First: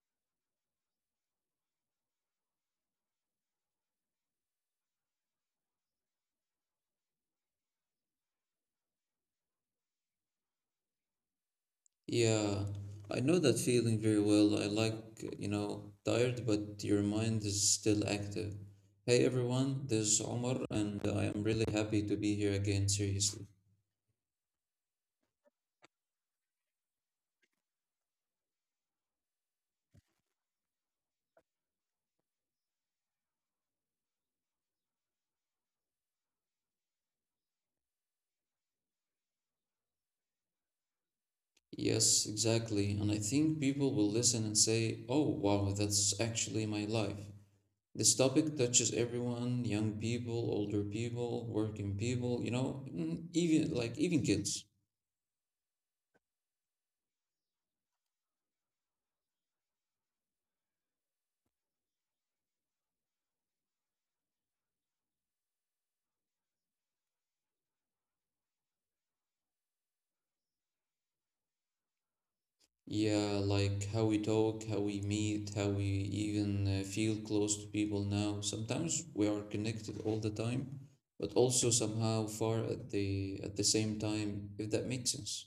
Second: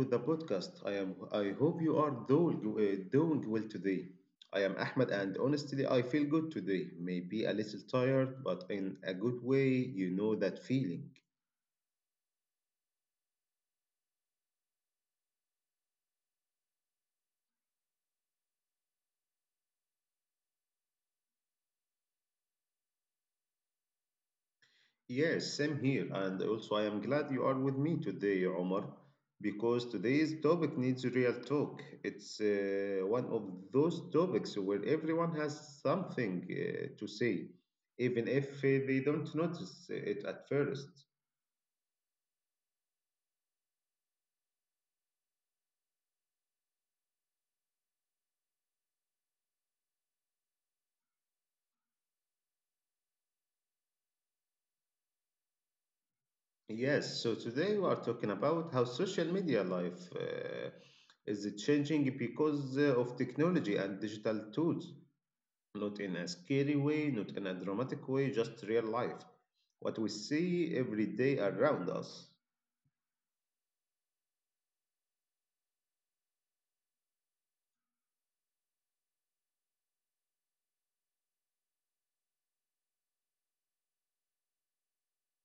to the podcast. I hope you are doing well today. I am Ahmed and honestly I feel good today. Maybe a little tired, but in a good way, you know that feeling. Yeah, I know that feeling very well. I like, you know, tired, but your mind is still active. Hey everyone, this is Omar, and I am really happy to be here again, seriously. Yes, same here, and also I am glad you are with me today, Omar, because today's topic needs real talk. It's one of those topics where everyone has something to say, even if they don't notice it at first. Yes, exactly. And I think people will listen and say, oh, wow, that's actually my life. This topic touches everyone, young people, older people, working people, you know, even even kids. Yes, so today we are talking about how social media life is changing because of technology and digital tools, not in a scary way, not in a dramatic way, just real life. What we see every day around us. Yeah, like how we talk, how we meet, how we even feel close to people now. Sometimes we are connected all the time, but also somehow far at the same time, if that makes sense.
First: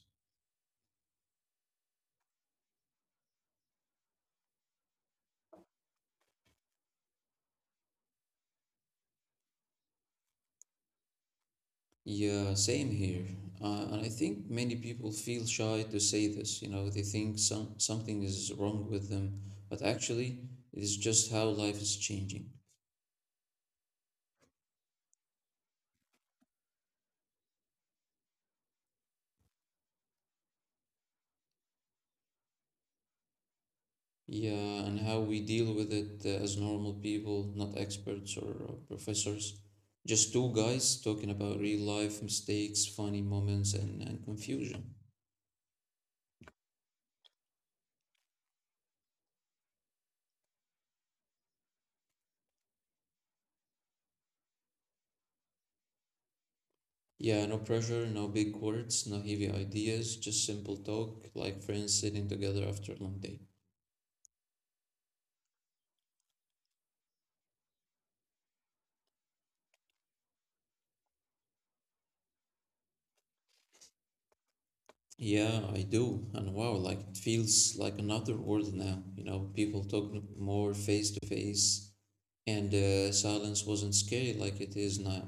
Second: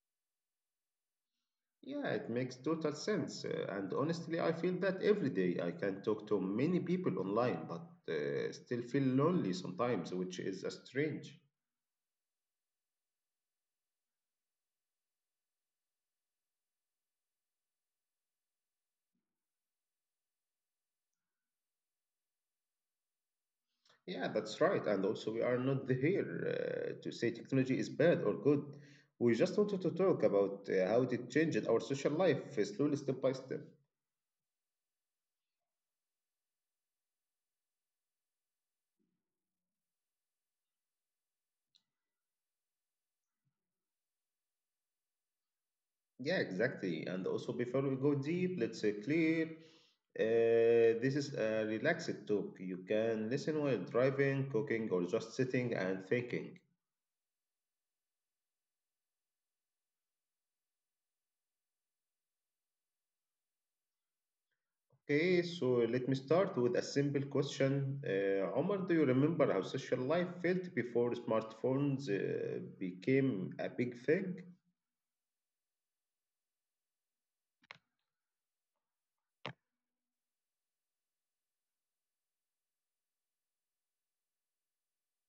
Yeah, it makes total sense. And honestly, I feel that every day I can talk to many people online, but still feel lonely sometimes, which is strange. Yeah, same here. And I think many people feel shy to say this, you know, they think something is wrong with them, but actually it is just how life is changing. Yeah, that's right. And also, we are not here to say technology is bad or good. We just wanted to talk about how it changed our social life slowly, step by step. Yeah, and how we deal with it as normal people, not experts or professors. Just two guys talking about real life mistakes, funny moments, and confusion. Yeah, exactly. And also, before we go deep, let's clear. This is a relaxed talk. You can listen while driving, cooking, or just sitting and thinking. Yeah, no pressure, no big words, no heavy ideas, just simple talk, like friends sitting together after a long day. Okay, so let me start with a simple question. Omar, do you remember how social life felt before smartphones became a big thing? Yeah, I do. And wow, like it feels like another world now. You know, people talk more face to face, and silence wasn't scary like it is now.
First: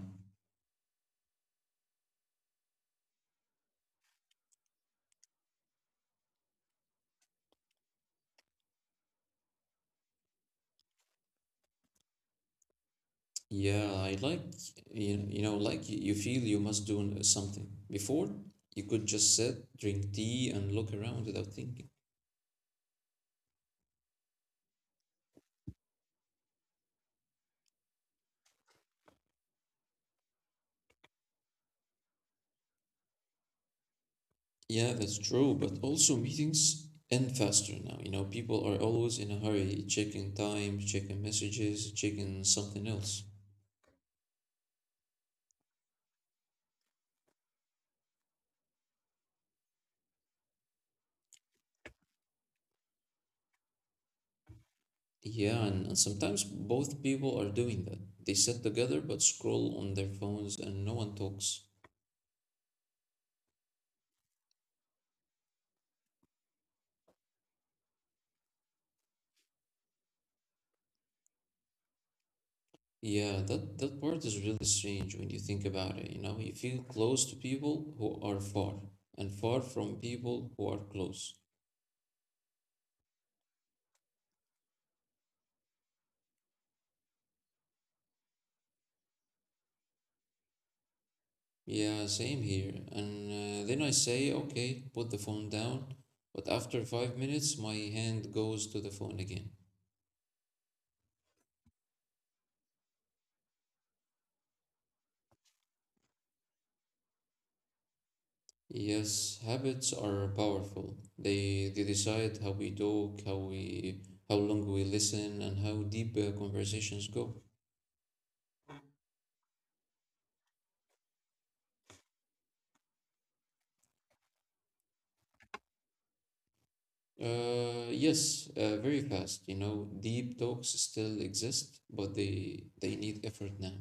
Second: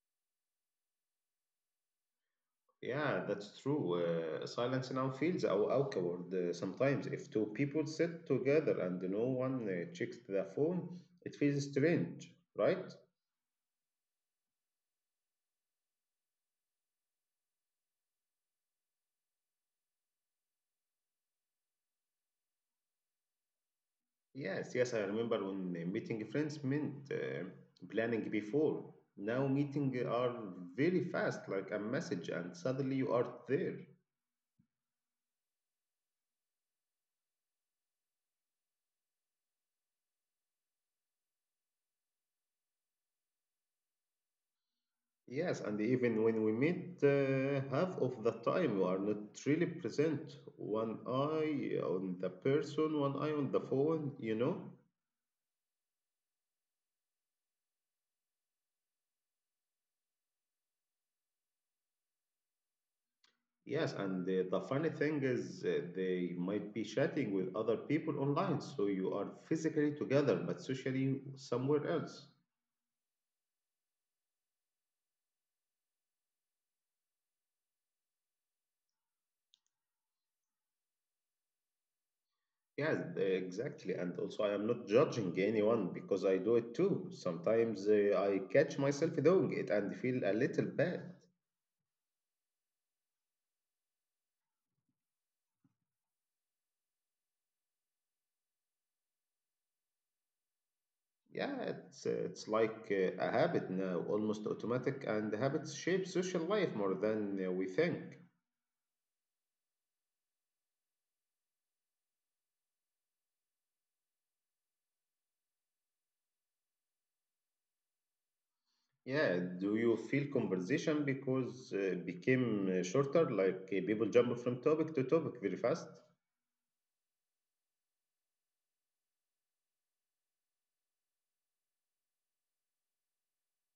Yeah, that's true. Silence now feels awkward sometimes. If two people sit together and no one checks the phone, it feels strange, right? Yeah, I like you know like you feel you must do something. Before, you could just sit, drink tea, and look around without thinking. Yes, I remember when meeting friends meant planning before. Now meeting are very fast, like a message, and suddenly you are there. Yeah, that's true, but also meetings end faster now. You know, people are always in a hurry, checking time, checking messages, checking something else. Yes, and even when we meet, half of the time we are not really present. One eye on the person, one eye on the phone, you know? Yeah, and sometimes both people are doing that. They sit together but scroll on their phones and no one talks. Yes, and the funny thing is, they might be chatting with other people online, so you are physically together but socially somewhere else. Yeah, that part is really strange when you think about it. You know, you feel close to people who are far and far from people who are close. Exactly. And also, I am not judging anyone because I do it too. Sometimes I catch myself doing it and feel a little bad. Yeah, same here. And then I say, okay, put the phone down. But after 5 minutes, my hand goes to the phone again. Yeah, it's like a habit now, almost automatic, and habits shape social life more than we think. Yes, habits are powerful. They decide how we talk, how long we listen, and how deep conversations go. Yeah, do you feel conversation because became shorter, like people jump from topic to topic very fast? Yes, Very fast. You know, deep talks still exist, but they need effort now.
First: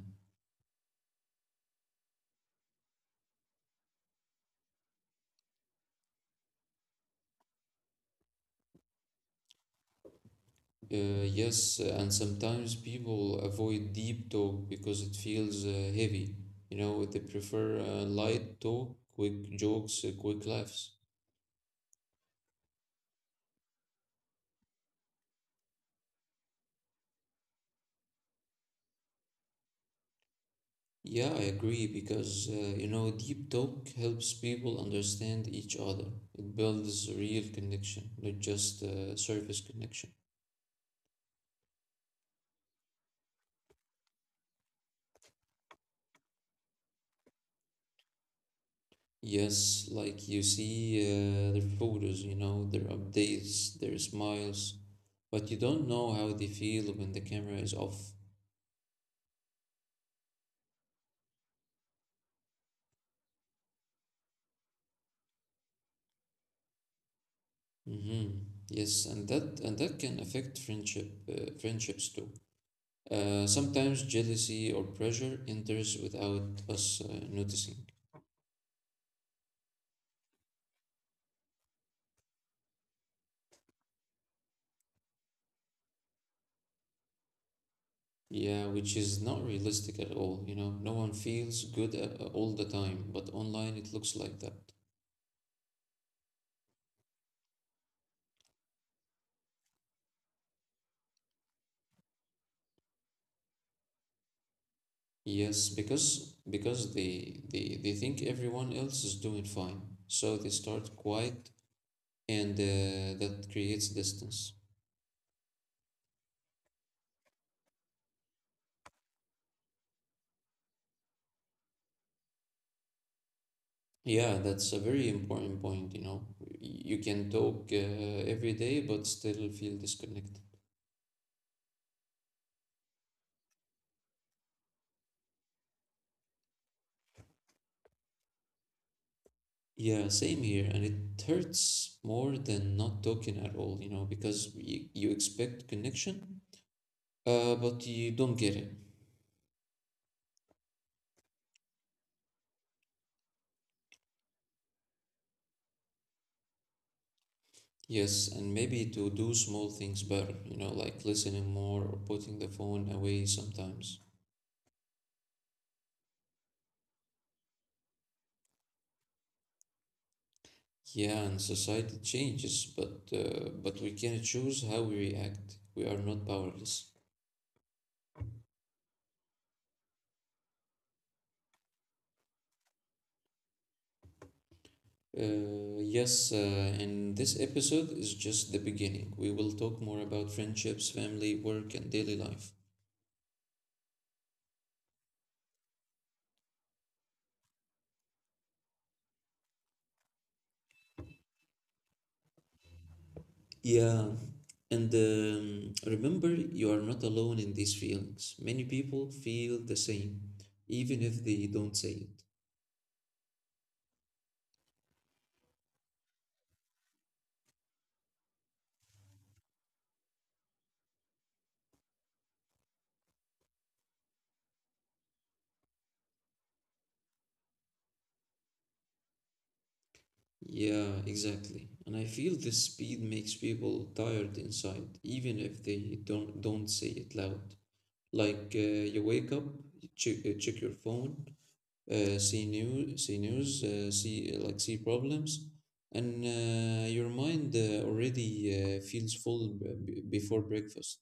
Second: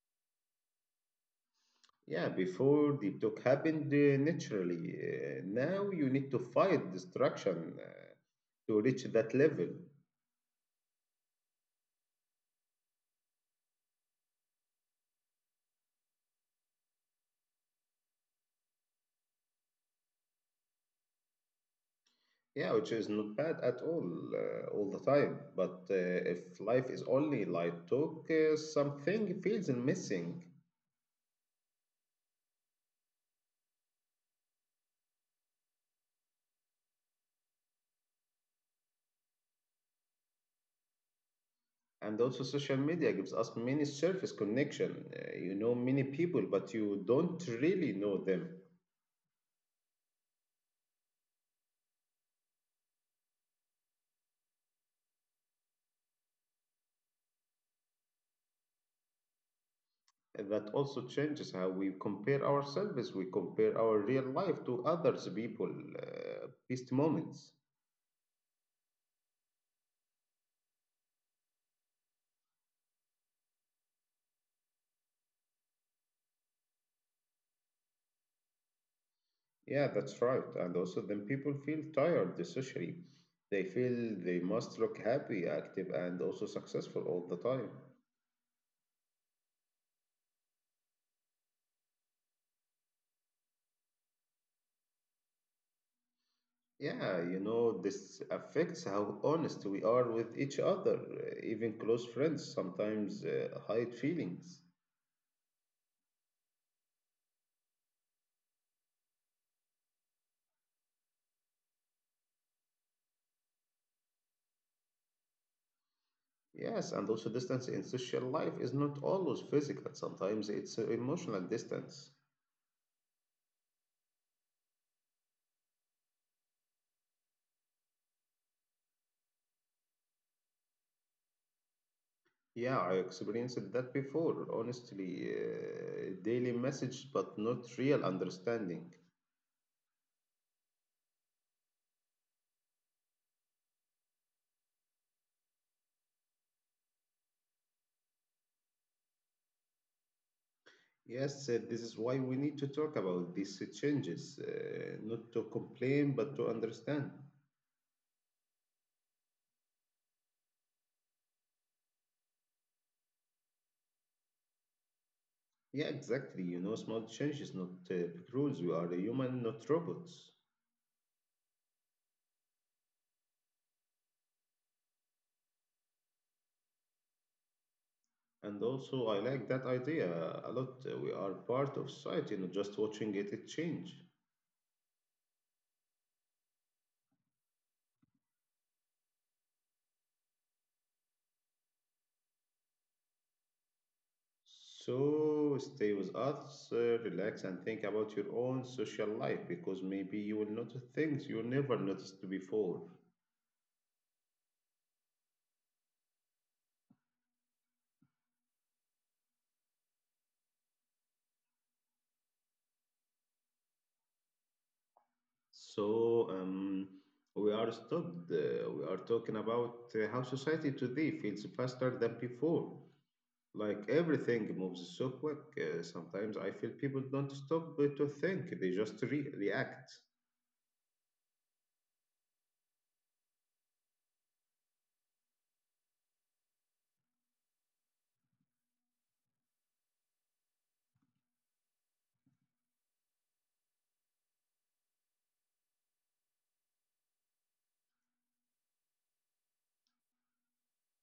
Yeah, before the talk happened naturally. Now you need to fight distraction to reach that level. Yes, and sometimes people avoid deep talk because it feels heavy. You know, they prefer light talk, quick jokes, quick laughs. Yeah, which is not bad at all the time. But if life is only light talk, something feels missing. Yeah, I agree because you know, deep talk helps people understand each other. It builds real connection, not just surface connection. And also, social media gives us many surface connection. You know many people, but you don't really know them. Yes, like you see their photos, you know, their updates, their smiles, but you don't know how they feel when the camera is off. And that also changes how we compare ourselves. We compare our real life to others' people, best moments. Mm-hmm. Yes, and that can affect friendships too. Sometimes jealousy or pressure enters without us noticing. Yeah, that's right. And also, then people feel tired socially. They feel they must look happy, active, and also successful all the time. Yeah, which is not realistic at all, you know. No one feels good all the time, but online it looks like that. Yeah, you know, this affects how honest we are with each other. Even close friends sometimes hide feelings. Yes, because they think everyone else is doing fine, so they start quiet, and that creates distance. Yes, and also, distance in social life is not always physical, sometimes it's emotional distance. Yeah, that's a very important point, you know. You can talk every day, but still feel disconnected. Yeah, I experienced that before, honestly. Daily message, but not real understanding. Yeah, same here, and it hurts more than not talking at all, you know, because you expect connection, but you don't get it. Yes, this is why we need to talk about these changes, not to complain, but to understand. Yes, and maybe to do small things better, you know, like listening more or putting the phone away sometimes. Yeah, exactly. You know, small changes, not big rules. We are a human, not robots. Yeah, and society changes, but we can choose how we react. We are not powerless. And also, I like that idea a lot. We are part of society, not just watching it, it change. Yes, and this episode is just the beginning. We will talk more about friendships, family, work, and daily life. So stay with us, relax, and think about your own social life because maybe you will notice things you never noticed before. Yeah, and remember, you are not alone in these feelings. Many people feel the same, even if they don't say it. So we are stopped. We are talking about how society today feels faster than before. Like everything moves so quick. Sometimes I feel people don't stop to think; they just react. Yeah, exactly. And I feel this speed makes people tired inside, even if they don't say it loud. Like you wake up, you check your phone, see news, see news, see problems, and your mind already feels full before breakfast.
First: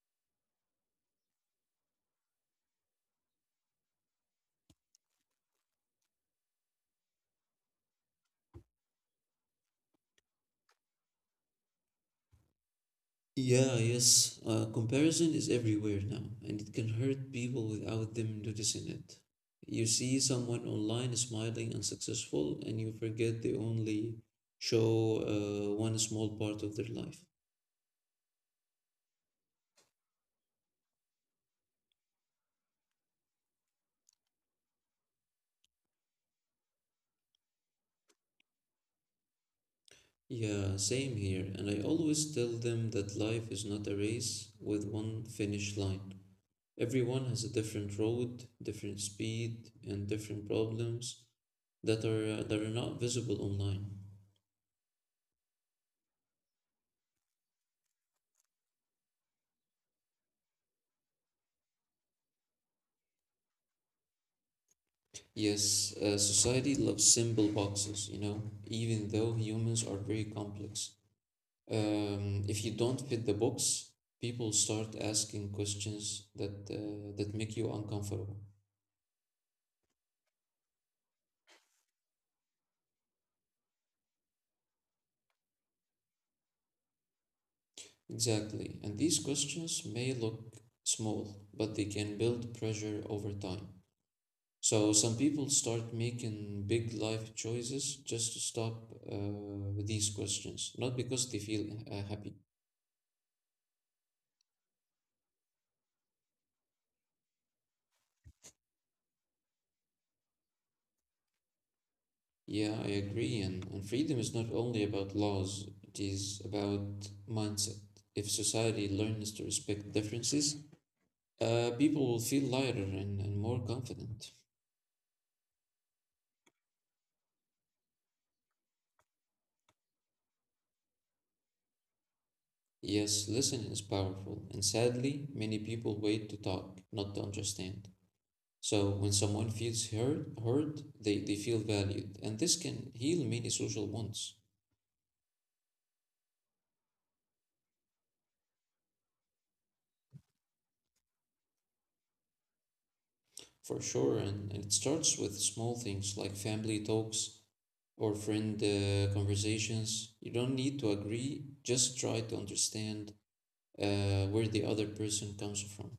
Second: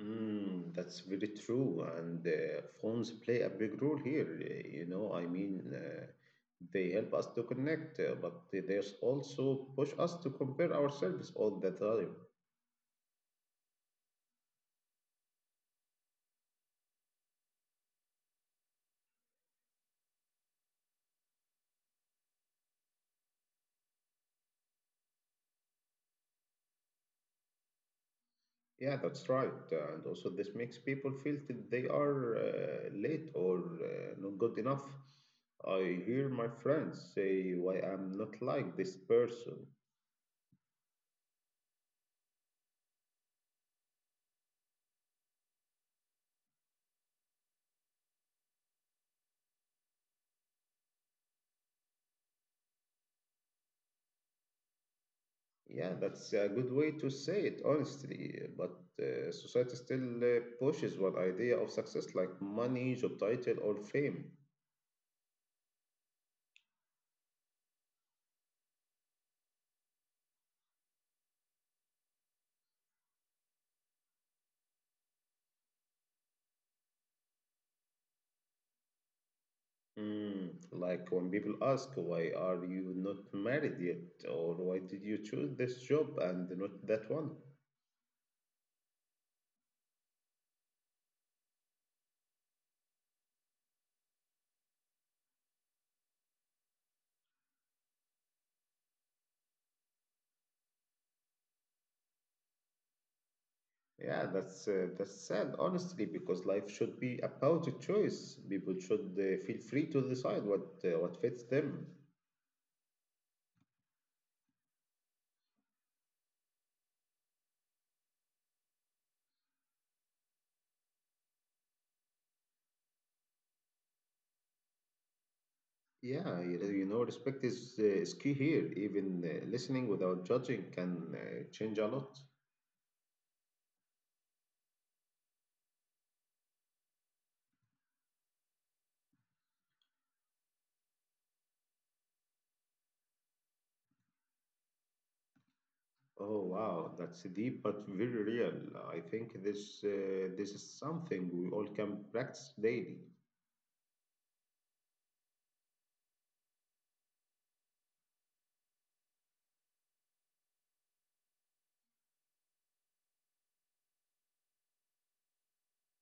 Mm, that's very true, and phones play a big role here. You know, I mean, they help us to connect, but they also push us to compare ourselves all the time. Yeah, yes. Comparison is everywhere now, and it can hurt people without them noticing it. You see someone online smiling and successful, and you forget they only show one small part of their life. Yeah, that's right. And also, this makes people feel that they are late or not good enough. I hear my friends say, "Why I'm not like this person." Yeah, same here. And I always tell them that life is not a race with one finish line. Everyone has a different road, different speed, and different problems that are not visible online. Yeah, that's a good way to say it, honestly. But society still pushes one idea of success like money, job title, or fame. Yes, society loves simple boxes, you know, even though humans are very complex. If you don't fit the box, people start asking questions that make you uncomfortable. Mm, like when people ask, "Why are you not married yet?" Or "Why did you choose this job and not that one?" Exactly. And these questions may look small, but they can build pressure over time. So some people start making big life choices just to stop these questions, not because they feel happy. Yeah, that's sad, honestly, because life should be about a choice. People should feel free to decide what fits them. Yeah, I agree. And freedom is not only about laws, it is about mindset. If society learns to respect differences, people will feel lighter and more confident. Yeah, you know, respect is key here. Even listening without judging can change a lot. Yes, listening is powerful, and sadly, many people wait to talk, not to understand. So when someone feels heard, they feel valued, and this can heal many social wounds, Oh wow, that's deep but very real. I think this this is something we all can practice daily. for sure. And it starts with small things like family talks or friend conversations. You don't need to agree, just try to understand where the other person comes from.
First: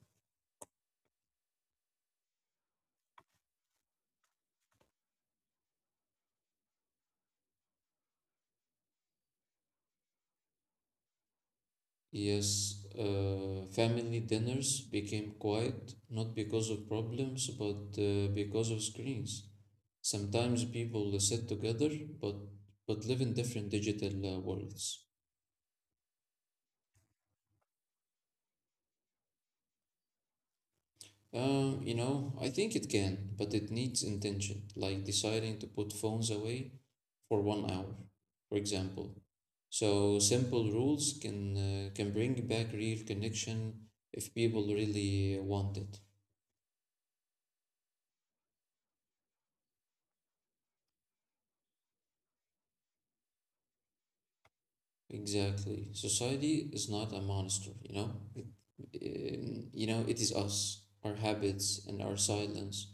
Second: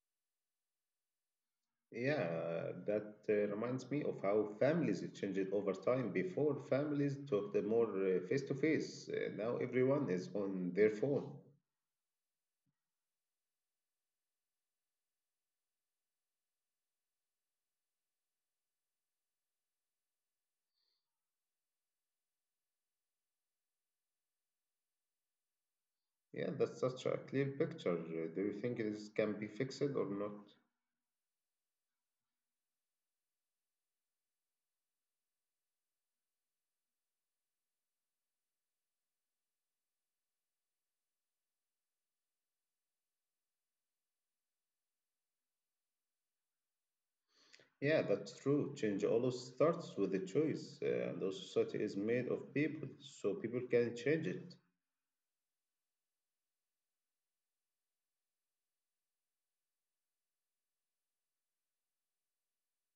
Yeah, that reminds me of how families changed over time. Before, families talked more face to face. Now everyone is on their phone. Yes, family dinners became quiet not because of problems but because of screens. Sometimes people sit together but but live in different digital worlds. Yeah, that's such a clear picture. Do you think this can be fixed or not? You know, I think it can, but it needs intention, like deciding to put phones away for 1 hour, for example. So simple rules can bring back real connection if people really want it. Yeah, that's true. Change always starts with a choice, and the society is made of people, so people can change it. Exactly. Society is not a monster, you know? You know, it is us, our habits and our silence.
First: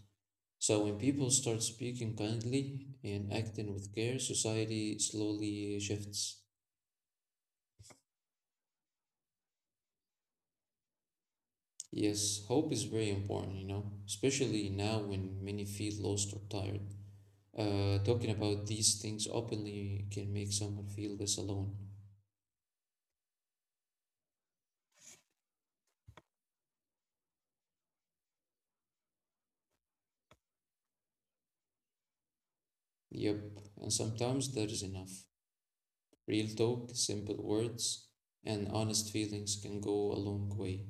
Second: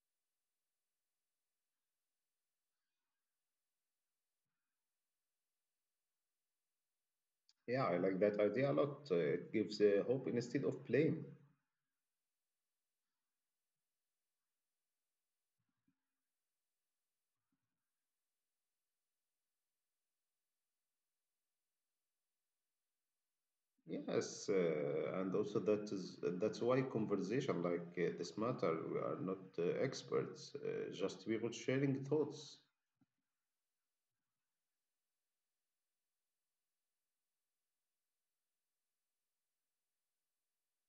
So when people start speaking kindly and acting with care, society slowly shifts. Yeah, I like that idea a lot. It gives hope instead of blame. Yes, hope is very important, you know, especially now when many feel lost or tired. Talking about these things openly can make someone feel less alone. Yes, and also that is that's why conversation like this matter we are not experts, just people sharing thoughts. Yep, and sometimes that is enough. Real talk, simple words, and honest feelings can go a long way.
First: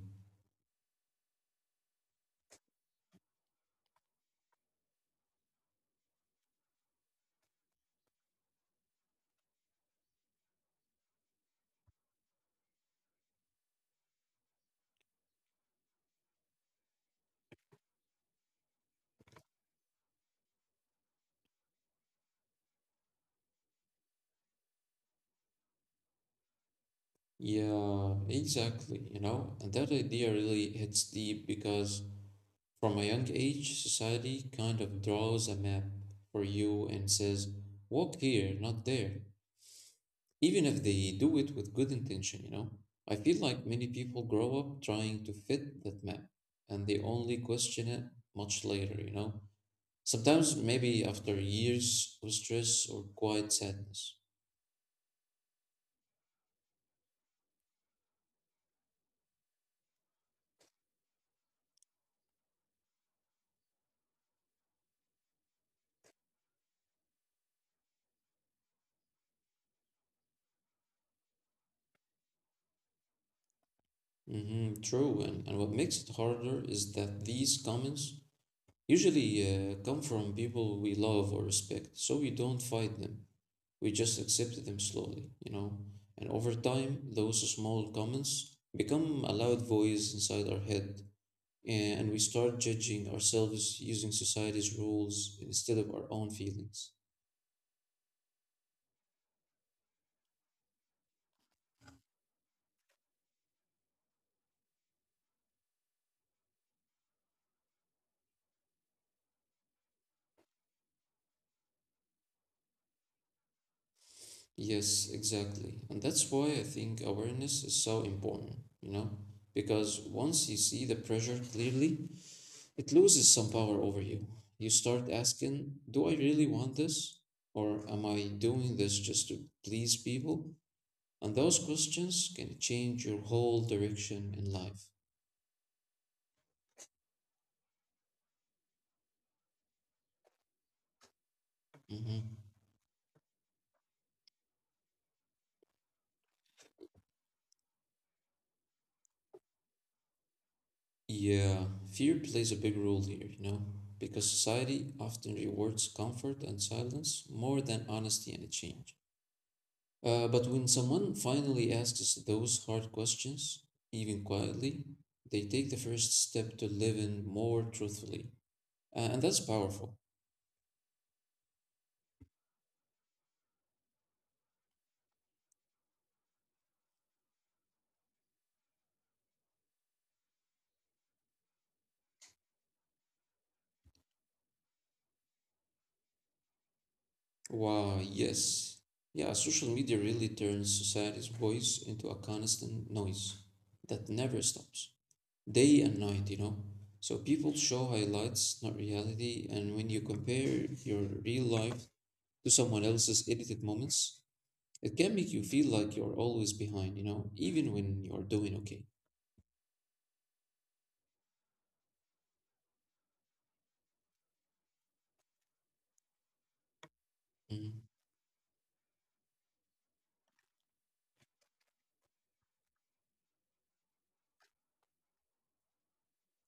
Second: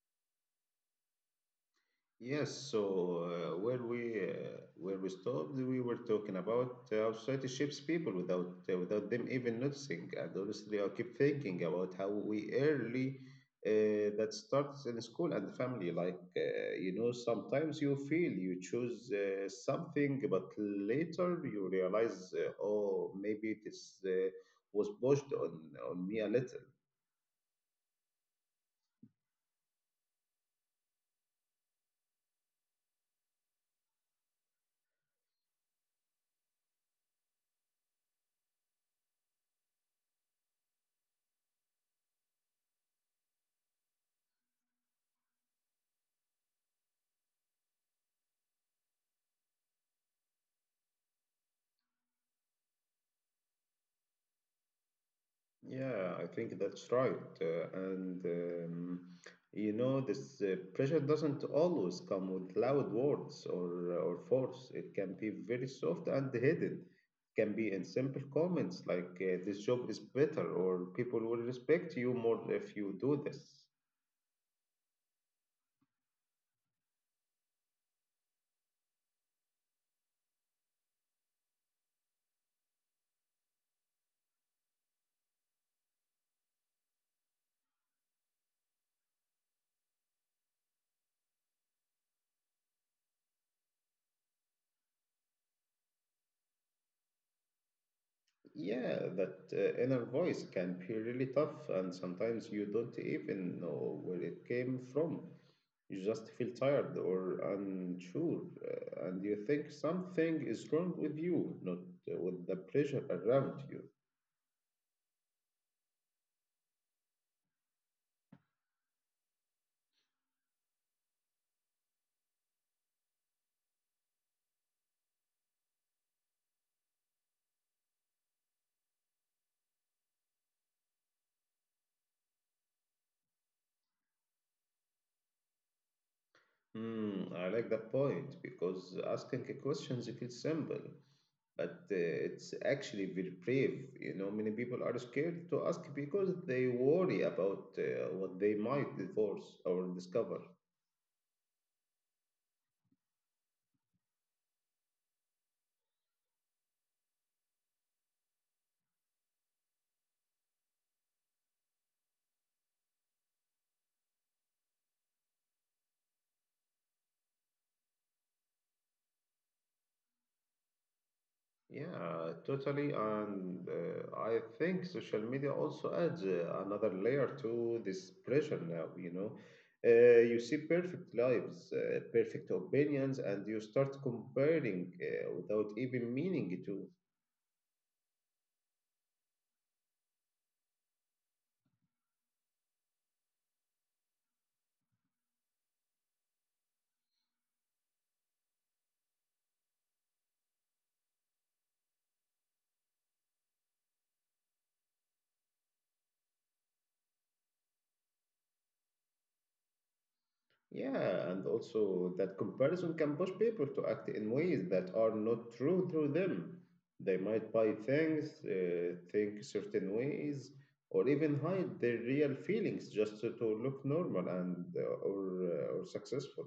Yes, so where we stopped, we were talking about how society shapes people without without them even noticing. And honestly, I keep thinking about how we early that starts in school and family. Like you know, sometimes you feel you choose something, but later you realize, oh, maybe this was pushed on me a little. Yeah, exactly, you know, and that idea really hits deep because from a young age, society kind of draws a map for you and says, walk here, not there. Even if they do it with good intention, you know. I feel like many people grow up trying to fit that map and they only question it much later, you know. Sometimes maybe after years of stress or quiet sadness. Yeah, I think that's right. And you know, this pressure doesn't always come with loud words or force. It can be very soft and hidden. Can be in simple comments like "This job is better" or "People will respect you more if you do this." Hmm, true. And what makes it harder is that these comments usually come from people we love or respect, so we don't fight them. We just accept them slowly, you know. And over time, those small comments become a loud voice inside our head and we start judging ourselves using society's rules instead of our own feelings. Yeah, that inner voice can be really tough, and sometimes you don't even know where it came from. You just feel tired or unsure, and you think something is wrong with you, not with the pressure around you. Yes, exactly. And that's why I think awareness is so important, you know? Because once you see the pressure clearly, it loses some power over you. You start asking, do I really want this? Or am I doing this just to please people? And those questions can change your whole direction in life. Hmm, I like that point because asking a questions it feels simple, but Mhm. it's actually very brave. You know, many people are scared to ask because they worry about what they might divorce or discover. Yeah, fear plays a big role here, you know, because society often rewards comfort and silence more than honesty and change. But when someone finally asks those hard questions, even quietly, they take the first step to living more truthfully. And that's powerful. Yeah, totally. And I think social media also adds another layer to this pressure now, you know. You see perfect lives, perfect opinions, and you start comparing without even meaning to. Wow, yes. Yeah, social media really turns society's voice into a constant noise that never stops, day and night, you know. So people show highlights, not reality, and when you compare your real life to someone else's edited moments, it can make you feel like you're always behind, you know, even when you're doing okay. Yeah, and also that comparison can push people to act in ways that are not true to them. They might buy Mhm. things, think certain ways, or even hide their real feelings just to look normal and or successful.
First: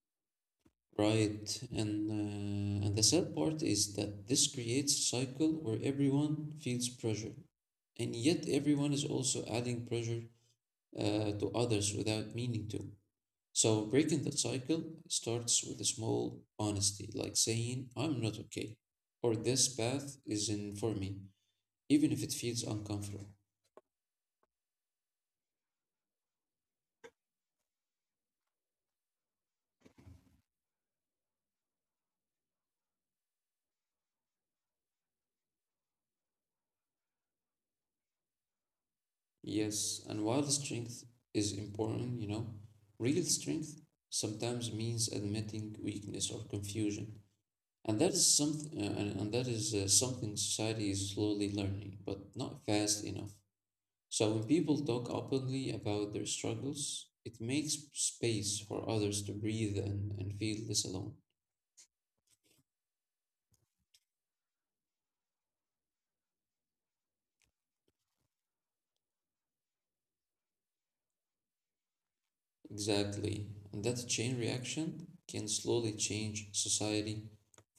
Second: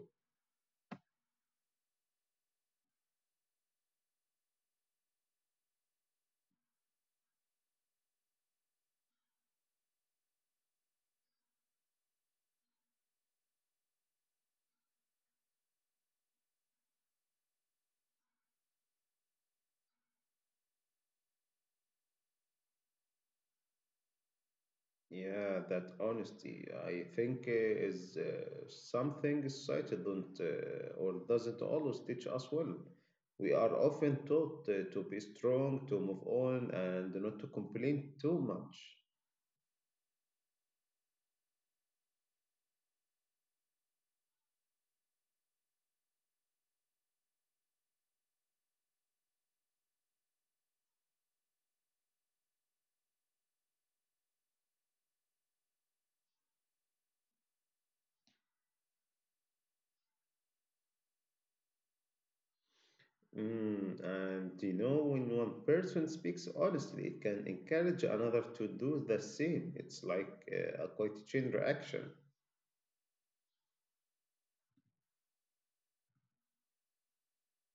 Right, and the sad part is that this creates a cycle where everyone feels pressure, and yet everyone is also adding pressure to others without meaning to. So breaking that cycle starts with a small honesty, like saying, I'm not okay, or this path isn't for me, even if it feels uncomfortable. Yeah, that honesty, I think, is something society don't or doesn't always teach us well. We are often taught to be strong, to move on, and not to complain too much. Yes, and while strength is important, you know, real strength sometimes means admitting weakness or confusion. And that is something society is slowly learning, but not fast enough. So when people talk openly about their struggles, it makes space for others to breathe and feel less alone. Mm, and you know, when one person speaks honestly, it can encourage another to do the same. It's like a quiet chain reaction. Exactly. And that chain reaction can slowly change society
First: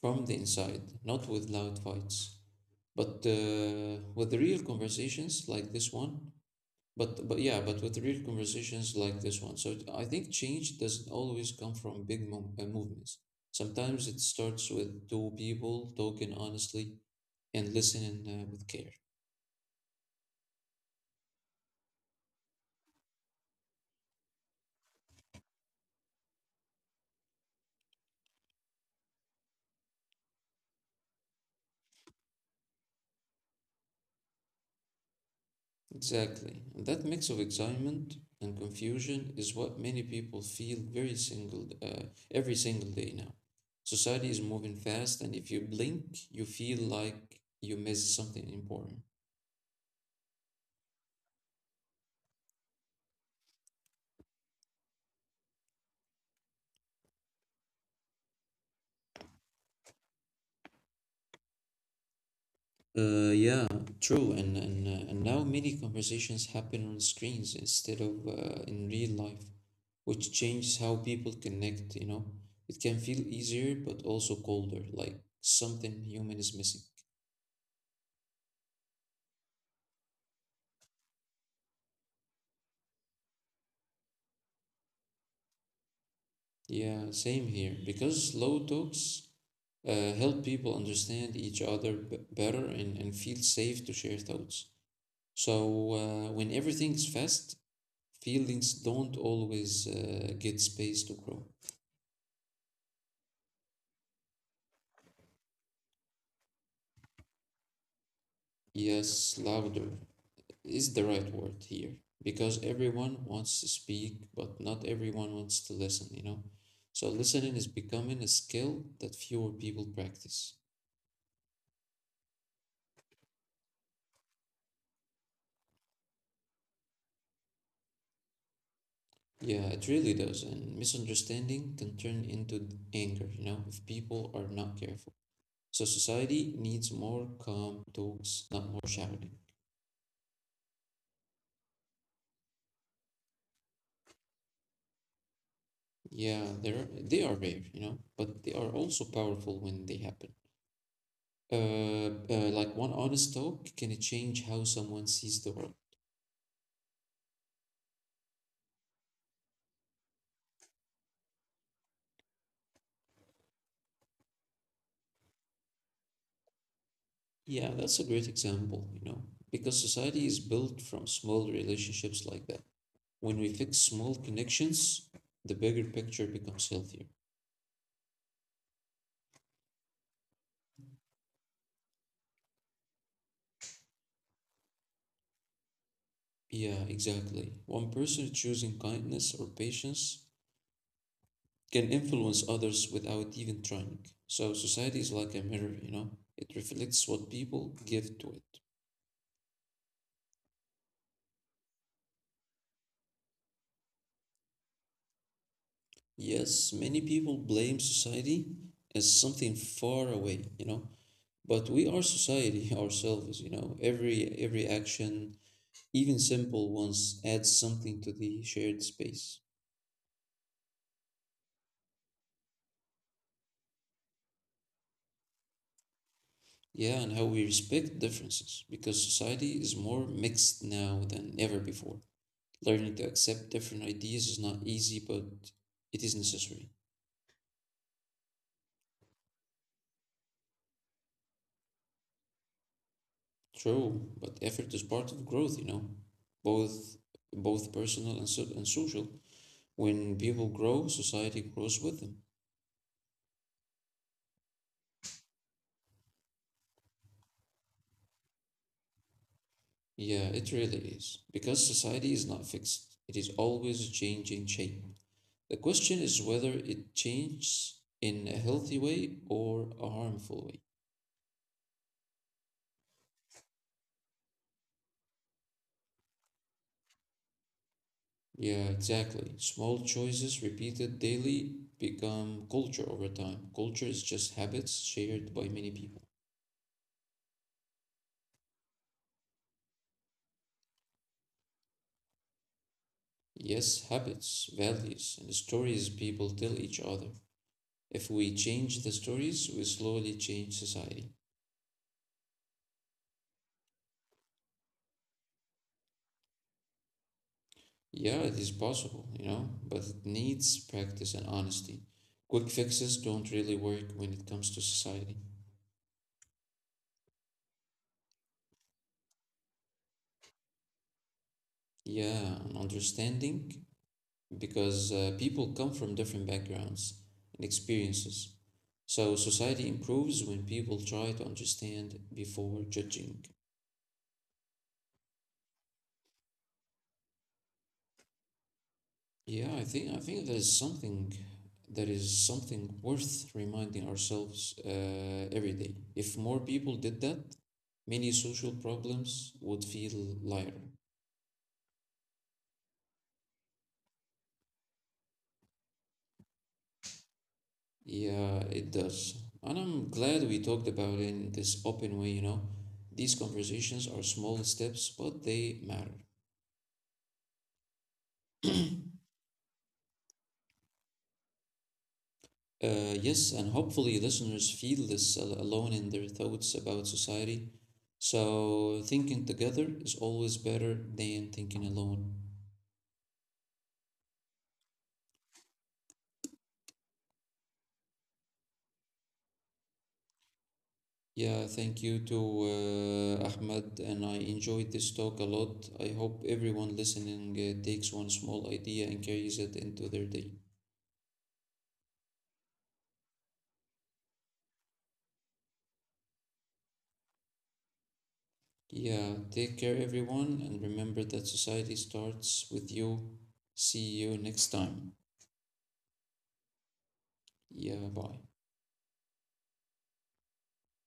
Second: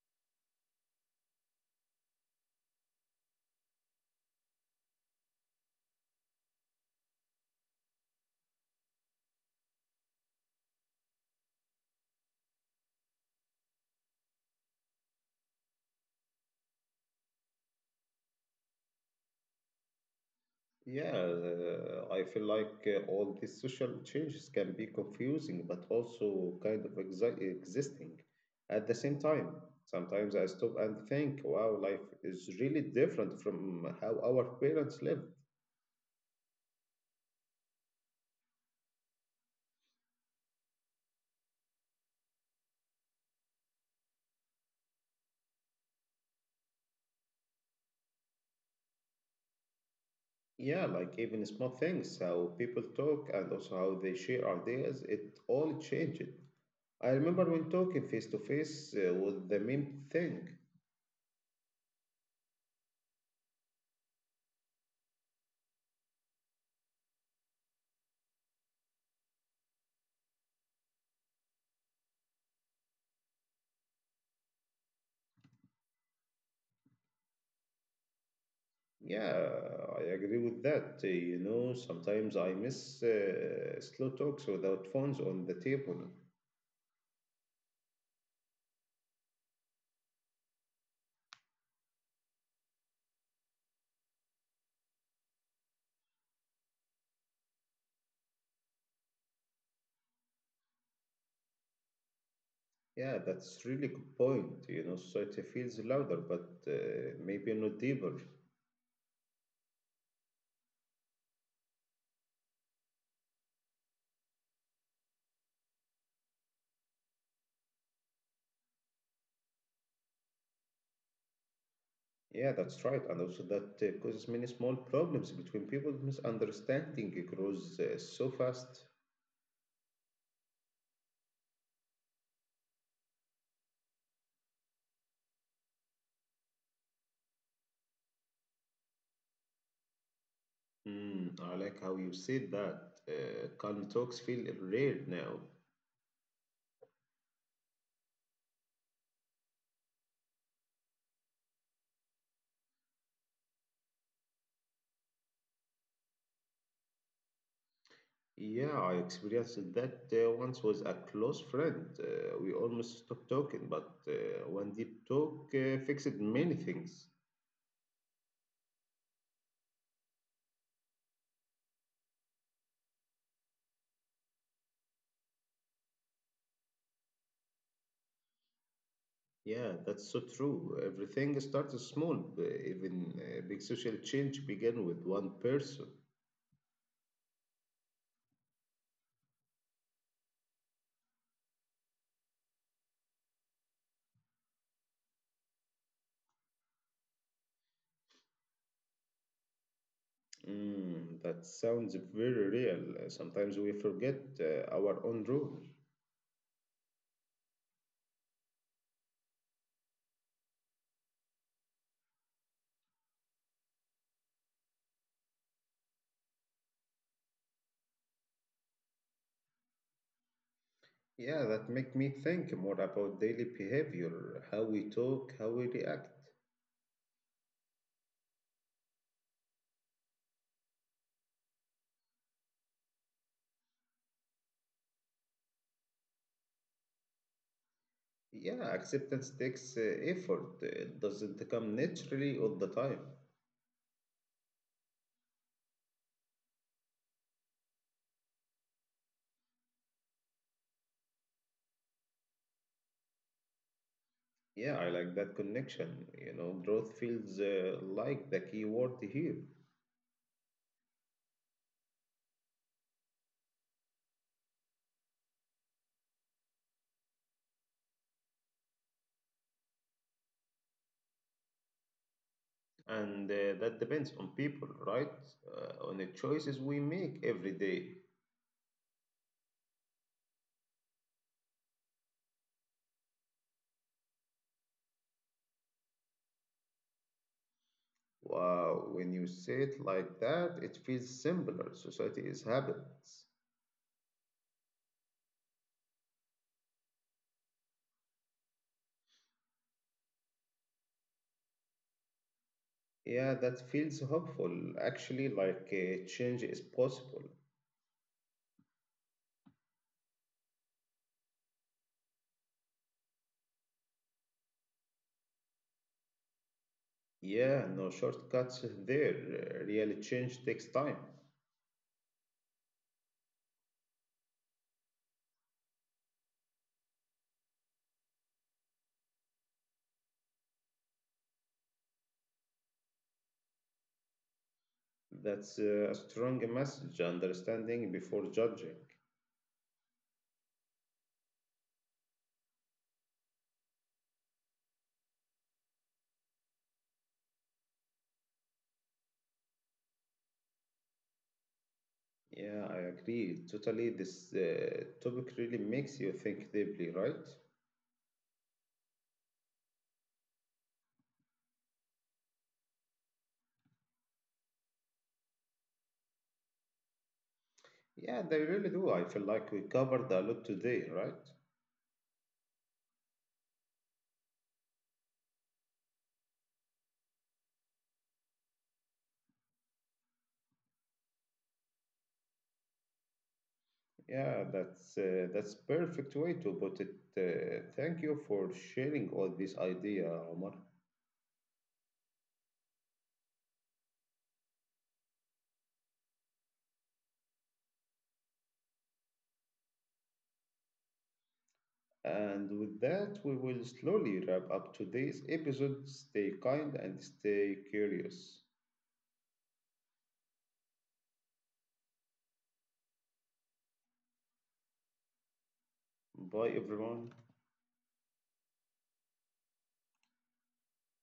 from the inside, not with loud fights, but with real conversations like this one. But yeah, but with real conversations like this one. I think change doesn't always come from movements. Sometimes it starts with two people talking honestly and listening with care. Yeah, I feel like all these social changes can be confusing, but also kind of existing. At the same time, sometimes I stop and think, wow, life is really different from how our parents lived. Exactly. And that mix of excitement and confusion is what many people feel very single every single day now. Society is moving fast, and if you blink, you feel like you missed something important. Yeah, like even small things, how people talk and also how they share ideas, it all changed. I remember when talking face to face was the main thing. Yeah, true. And now many conversations happen on screens instead of in real life, which changes how people connect, you know. It can feel easier, but also colder, like something human is missing. Yeah, I agree with that. You know, sometimes I miss slow talks without phones on the table. Yeah, same here. Because slow talks help people understand each other better and feel safe to share thoughts. So when everything's fast, feelings don't always get space to grow. Yeah, that's really good point. You know, society feels louder, but maybe not deeper. Yes, louder is the right word here because everyone wants to speak, but not everyone wants to listen, you know? So listening is becoming a skill that fewer people practice. Yeah, that's right. And also that causes many small problems between people. Misunderstanding grows so fast. Yeah, it really does. And misunderstanding can turn into anger, you know, if people are not careful. So society needs more calm talks, not more shouting. Mm, I like how you said that. Calm talks feel rare now. Yeah, they are rare, you know, but they are also powerful when they happen. Like one honest talk can change how someone sees the world. Yeah, I experienced that once with a close friend. We almost stopped talking, but one deep talk fixed many things. Yeah, that's a great example, you know, because society is built from small relationships like that. When we fix small connections, the bigger picture becomes healthier. Yeah, that's so true. Everything started small. Even big social change began with one person. Yeah, exactly. One person choosing kindness or patience can influence others without even trying. So society is like a mirror, you know? It reflects what people give to it. Mm, that sounds very real. Sometimes we forget our own role. Yes, many people blame society as something far away, you know? But we are society ourselves, you know? Every action, even simple ones, adds something to the shared space. Yeah, that make me think more about daily behavior, how we talk, how we react. Yeah, and how we respect differences because society is more mixed now than ever before. Learning to accept different ideas is not easy, but it is necessary. Yeah, acceptance takes effort. It doesn't come naturally all the time. True, but effort is part of growth, you know, both both personal and, so, and social. When people grow, society grows with them. Yeah, I like that connection. You know, growth feels like the key word here. Yeah, it really is. Because society is not fixed, it is always changing shape. The question is whether it changes in a healthy way or a harmful way. And that depends on people, right? On the choices we make every day. Yeah, exactly. Small choices repeated daily become culture over time. Culture is just habits shared by many people. Wow, when you say it like that, it feels simpler. Society is habits. Yes, habits, values, and stories people tell each other. If we change the stories, we slowly change society. Yeah, that feels hopeful. Actually, like change is possible. Yeah, it is possible, you know, but it needs practice and honesty. Quick fixes don't really work when it comes to society. Yeah, no shortcuts there. Real change takes time. Yeah, and understanding because people come from different backgrounds and experiences. So society improves when people try to understand before judging. That's a strong message, understanding before judging. Yeah, I think there is something that is something worth reminding ourselves every day. If more people did that, many social problems would feel lighter. Yeah, I agree. Totally, this topic really makes you think deeply, right? Yeah, it does. And I'm glad we talked about it in this open way, you know. These conversations are small steps, but they matter. Yeah, they really do. I feel like we covered a lot today, right? Yes, and hopefully listeners feel this alone in their thoughts about society. So thinking together is always better than thinking alone. Yeah, that's that's perfect way to put it. Thank you for sharing all this idea, Omar. Yeah, thank you to Ahmed, and I enjoyed this talk a lot. I hope everyone listening takes one small idea and carries it into their day. And with that, we will slowly wrap up today's episode. Stay kind and stay curious. Yeah, take care everyone, and remember that society starts with you. See you next time. Bye, everyone. Yeah, bye.